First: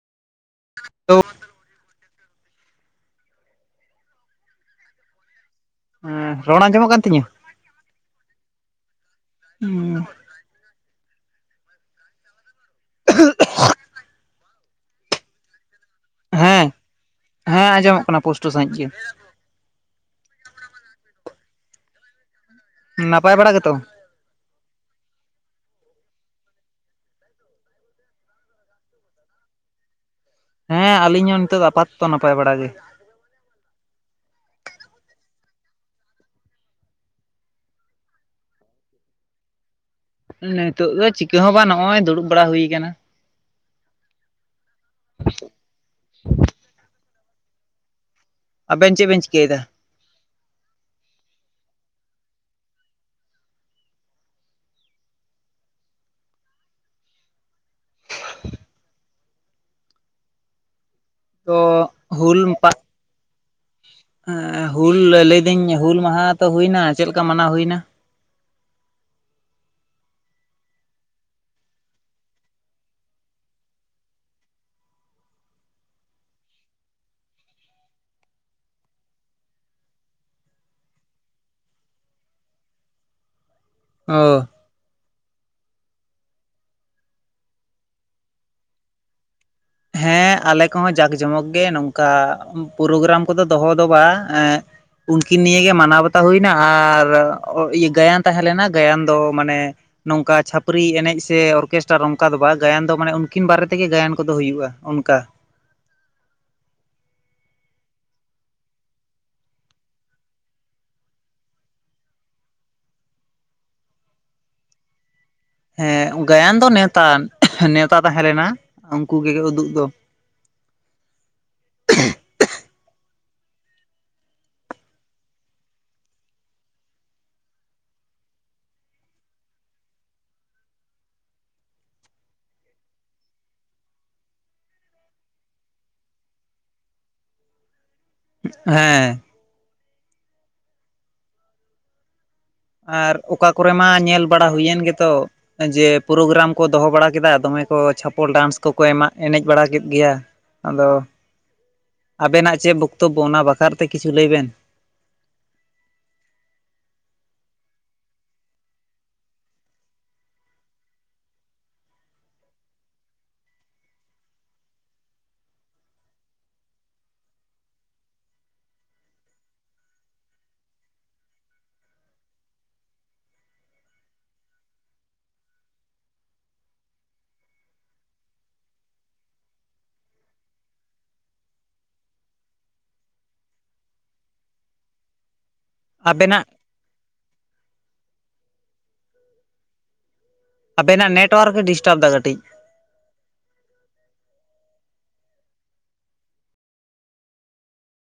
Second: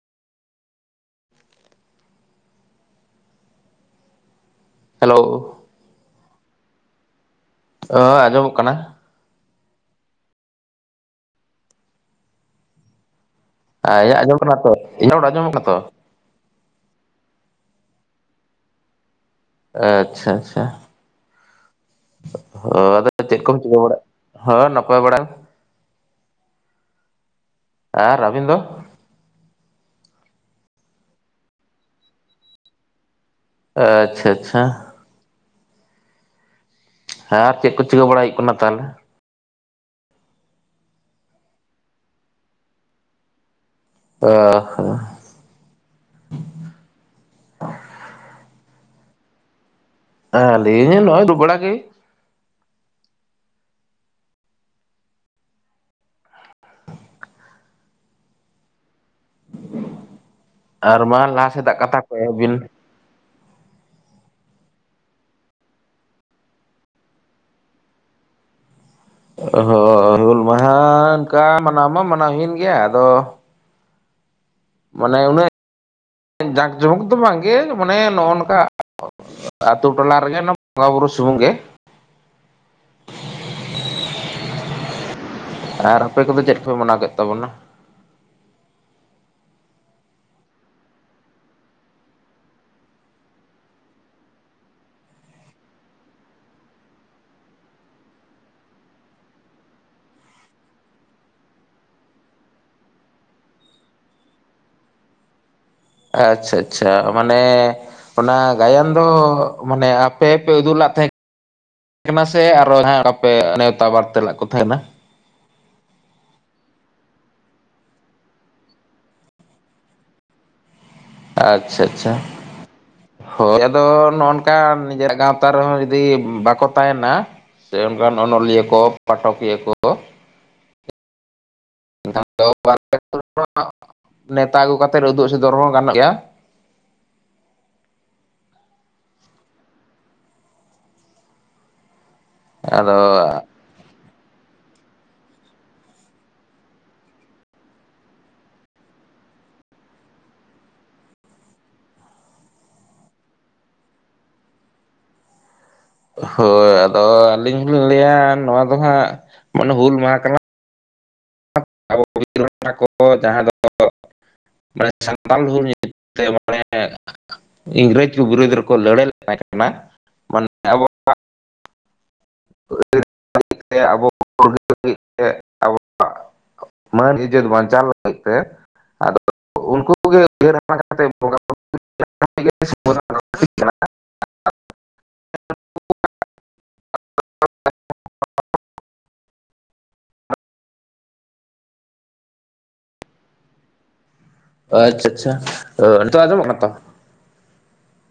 [inaudible] Hello, ᱦᱮᱸ, ᱨᱚᱲ ᱟᱸᱡᱚᱢᱚᱜ ᱠᱟᱱ ᱛᱤᱧᱟᱹ? ᱚ ᱟᱡᱚᱢᱚᱜ ᱠᱟᱱᱟ, ᱩᱸ, [inaudible] ᱟ ᱭᱟᱜ ᱟᱸᱡᱚᱢᱚᱜ ᱠᱟᱱᱟ ᱛᱚ, ᱤᱧᱟᱹᱜ ᱨᱚᱲ ᱟᱸᱡᱚᱢᱚᱜ ᱠᱟᱱᱟ ᱛᱚ? ᱦᱮᱸ, ᱦᱮᱸ, ᱟᱸᱡᱚᱢᱚᱜ ᱠᱟᱱᱟ ᱯᱳᱥᱴᱳᱹ ᱥᱟᱺᱦᱤᱡ ᱜᱮ᱾ ᱟᱻᱪᱪᱷᱟ ᱪᱪᱷᱟ, ᱦᱚ ᱟᱫᱚ ᱱᱟᱯᱟᱭ ᱪᱮᱫ ᱵᱟᱲᱟ ᱠᱚᱢ ᱜᱮᱛᱚ? ᱪᱤᱠᱟᱹ ᱵᱟᱲᱟᱜ? ᱦᱚ, ᱱᱚᱯᱟᱭ ᱵᱟᱲᱟᱝ ᱟᱨ ᱟᱹᱵᱤᱱ ᱫᱚ? ᱦᱮᱸ ᱟᱞᱤᱧ ᱦᱚᱸ ᱱᱤᱛᱚᱜ ᱫᱚ ᱟᱯᱟᱛᱚᱛᱚ ᱱᱟᱯᱟᱭ ᱵᱟᱲᱟ ᱜᱮ ᱾ ᱟᱪᱪᱷᱟ ᱟᱪᱪᱷᱟ ᱦᱮᱸ ᱟᱨ ᱪᱮᱫ ᱠᱚ ᱪᱤᱠᱟᱹ ᱵᱟᱲᱟᱭ ᱦᱩᱭᱩᱜ ᱠᱟᱱᱟ ᱛᱟᱦᱞᱮ? ᱱᱤᱛᱚᱜᱜ ᱫᱚ ᱪᱤᱠᱟᱹ ᱦᱚᱸ ᱵᱟᱝ ᱱᱚᱜᱼᱚᱭ ᱫᱩᱲᱩᱵ ᱵᱟᱲᱟ ᱦᱩᱭ ᱟᱠᱟᱱᱟ ᱾ ᱚ ᱦᱚᱸ ᱟᱵᱮᱱ ᱪᱮᱫ ᱵᱮᱱ ᱪᱤᱠᱟᱹᱭᱫᱟ? ᱦᱮᱸ ᱟᱞᱤᱧ ᱫᱚ ᱱᱚᱜ-ᱚᱭ ᱫᱩᱲᱩᱵ ᱵᱟᱲᱟ ᱜᱮ ᱾ ᱟᱨ ᱵᱟᱝ ᱛᱚ ᱦᱩᱞ ᱯᱟ ᱦᱮᱸ ᱦᱩᱞ ᱞᱟᱹᱭᱫᱟᱹᱧ ᱦᱩᱞ ᱢᱟᱦᱟ ᱛᱚ ᱦᱩᱭᱮᱱᱟ, ᱪᱮᱫ ᱞᱮᱠᱟ ᱢᱟᱱᱟᱣ ᱦᱩᱭᱱᱟ? ᱚᱦ ᱦᱩᱞ ᱢᱟᱦᱟ ᱚᱱᱠᱟ ᱢᱟᱱᱟᱣ ᱢᱟ ᱢᱟᱱᱟᱣ ᱦᱩᱭᱮᱱ ᱜᱮᱭᱟ ᱟᱫᱚ ᱢᱟᱱᱮ ᱩᱱᱟᱹᱜ ᱡᱟᱸᱠ ᱡᱚᱢᱚᱠ ᱫᱚ ᱵᱟᱝᱜᱮ ᱢᱟᱱᱮ ᱱᱚᱜᱼᱚ ᱱᱚᱝᱠᱟ ᱚ ᱟᱛᱩ ᱴᱚᱞᱟ ᱨᱮᱜᱮ ᱚᱱᱟ ᱵᱚᱸᱜᱟ ᱵᱩᱨᱩ ᱥᱩᱢᱩᱝ ᱜᱮ ᱾ ᱚ ᱟᱨ ᱟᱯᱮ ᱠᱚᱫᱚ ᱪᱮᱫ ᱞᱮᱠᱟ ᱯᱮ ᱢᱟᱱᱟᱣ ᱠᱮᱫ ᱛᱟᱵᱚᱱᱟ? ᱦᱮᱸ ᱟᱞᱮ ᱠᱚᱦᱚᱸ ᱡᱟᱸᱠᱼᱡᱚᱢᱚᱠ ᱜᱮ ᱱᱚᱝᱠᱟ ᱯᱨᱳᱜᱨᱟᱢ ᱠᱚᱫᱚ ᱫᱚᱦᱚ ᱫᱚ ᱵᱟᱝ ᱮᱸᱜ ᱾ ᱩᱱᱠᱤᱱ ᱱᱤᱭᱮ ᱜᱮ ᱢᱟᱱᱟᱣ ᱵᱟᱛᱟᱣ ᱦᱩᱭᱱᱟ ᱟᱨ ᱜᱟᱭᱟᱱ ᱛᱟᱦᱮᱸ ᱞᱮᱱᱟ ᱜᱟᱭᱟᱱ ᱫᱚ ᱢᱟᱱᱮ ᱱᱚᱝᱠᱟ ᱪᱷᱟᱹᱯᱨᱤ ᱮᱱᱮᱡ ᱥᱮ ᱚᱨᱠᱮᱥᱴᱟᱨ ᱚᱝᱠᱟ ᱫᱚ ᱵᱟ ᱜᱟᱭᱟᱱ ᱫᱚ ᱢᱟᱱᱮ ᱩᱱᱠᱤᱱ ᱵᱟᱨᱮ ᱛᱮᱜᱮ ᱜᱟᱭᱟᱱ ᱠᱚᱫᱚ ᱦᱩᱭᱩᱜᱼᱟ ᱾ ᱩᱱ ᱠᱟ ᱟᱪᱪᱷᱟ ᱟᱪᱪᱷᱟ ᱢᱟᱱᱮ ᱚᱱᱟ ᱜᱟᱭᱟᱱ ᱫᱚ ᱢᱟᱱᱮ ᱟᱯᱮ ᱯᱮ ᱩᱫᱩᱟᱜ ᱞᱟᱜ ᱛᱟᱦᱮᱸᱫ ᱠᱟᱱᱟ ᱥᱮ ᱟᱨᱦᱚᱸ ᱡᱟᱦᱟᱸᱭ ᱟᱯᱮ ᱱᱮᱶᱛᱟ ᱵᱟᱨᱛᱮᱞᱜ ᱠᱚ ᱛᱟᱦᱮᱸᱱᱟ? ᱦᱮᱸ ᱜᱟᱭᱟᱱ ᱫᱚ ᱱᱮᱶᱮᱛᱟᱱ ᱱᱮᱶᱛᱟ ᱛᱟᱦᱮᱸ ᱞᱮᱱᱟ ᱩᱱᱠᱩ ᱜᱮ ᱩᱫᱩᱜ ᱫᱚ ᱾ ᱟᱪᱪᱷᱟ ᱟᱪᱪᱷᱟ ᱦᱳᱭ ᱟᱫᱚ ᱱᱚᱜ-ᱚ ᱱᱚᱝᱠᱟ ᱱᱤᱡᱮᱨᱟᱜ ᱜᱟᱶᱛᱟ ᱨᱮᱦᱚᱸ ᱡᱩᱫᱤ ᱵᱟᱠᱚ ᱛᱟᱦᱮᱱᱟ ᱥᱮ ᱚᱱᱠᱟᱱ ᱚᱱᱚᱞᱤᱭᱟᱹ ᱠᱚ ᱯᱟᱴᱷᱚᱠᱤᱭᱟᱹ ᱠᱚ ᱮᱱᱠᱷᱟᱱ ᱫᱚ [inaudible] ᱱᱮᱶᱛᱟ ᱟᱹᱜᱩ ᱠᱟᱛᱮᱜ ᱩᱫᱩᱜ ᱥᱮᱚᱫᱚᱨ ᱦᱚᱸ ᱜᱟᱱᱚᱜ ᱜᱮᱭᱟ ᱾ ᱦᱮᱸ ᱟᱫᱚ ᱟᱨ ᱚᱠᱟ ᱠᱚᱨᱮ ᱢᱟ ᱧᱮᱞ ᱵᱟᱲᱟ ᱦᱩᱭᱮᱱ ᱜᱮᱛᱚ, ᱡᱮ ᱯᱨᱳᱜᱨᱟᱢ ᱠᱚ ᱫᱚᱦᱚ ᱵᱟᱲᱟ ᱠᱮᱫᱟ ᱫᱚᱢᱮ ᱠᱚ ᱪᱷᱟᱯᱚᱞ ᱰᱟᱱᱥ ᱠᱚᱠᱚ ᱮᱢᱟᱜ ᱮᱱᱮᱡ ᱵᱟᱲᱟ ᱠᱮᱫ ᱜᱮᱭᱟ᱾ ᱟᱫᱚ ᱟᱵᱮᱱᱟᱜ ᱪᱮᱫ ᱵᱚᱠᱛᱚᱵᱵᱚ? ᱚᱱᱟ ᱵᱟᱠᱷᱨᱟ ᱛᱮ ᱠᱤᱪᱷᱩ ᱞᱟᱹᱭ ᱵᱮᱱ ᱾ ᱦᱳᱭ ᱟᱫᱚ ᱟᱹᱞᱤᱧ ᱦᱚᱞᱤᱧ ᱞᱟᱹᱭᱟ ᱱᱚᱣᱟ ᱫᱚ ᱦᱟᱸᱜ ᱢᱟᱱᱮ ᱦᱩᱞ ᱢᱟᱦᱟ ᱠᱟᱱᱟ ᱟᱵᱚ ᱯᱨᱳᱵᱤᱛᱨᱚ ᱠᱚᱲᱟ ᱠᱚ ᱡᱟᱸᱦᱟ ᱫᱚ ᱾ ᱢᱟᱱᱮ ᱥᱟᱱᱛᱟᱲ ᱦᱩᱞ ᱧᱩᱛᱩᱢ ᱛᱮ ᱢᱟᱱᱮ ᱤᱝᱨᱮᱡᱽ ᱠᱚ ᱵᱤᱨᱩᱫ ᱨᱮᱠᱚ ᱞᱟᱹᱲᱦᱟᱹᱭ ᱞᱮ ᱛᱟᱦᱮᱸ ᱠᱟᱱᱟ ᱢᱟᱱᱮ ᱟᱵᱚᱣᱟ [unintelligible] ᱫᱤᱠ ᱛᱮ ᱟᱵᱚ ᱾ [unintelligible] ᱢᱟᱹᱱ ᱤᱡᱛ ᱵᱟᱧᱪᱟᱣ ᱞᱟᱹᱜᱤᱫ ᱛᱮ ᱟᱫᱚ ᱩᱱᱠᱩᱮ ᱩᱭᱦᱟᱹᱨ [inaudible] ᱵᱩᱨᱩ ᱜᱮ ᱥᱚᱢᱚᱥᱥᱟ ᱠᱟᱱᱟ᱾ ᱟᱵᱮᱱᱟᱜ ᱟᱵᱮᱱᱟᱜ ᱱᱮᱴᱳᱣᱟᱨᱠ ᱮ ᱰᱤᱥᱴᱟᱯ ᱮᱫᱟ ᱠᱟᱹᱴᱤᱡ ᱾ ᱟᱪᱪᱷᱟ ᱟᱪᱪᱷᱟ, ᱚ ᱱᱤᱛᱚᱜ ᱟᱸᱡᱚᱢᱚᱜ ᱠᱟᱱᱟ ᱛᱚ?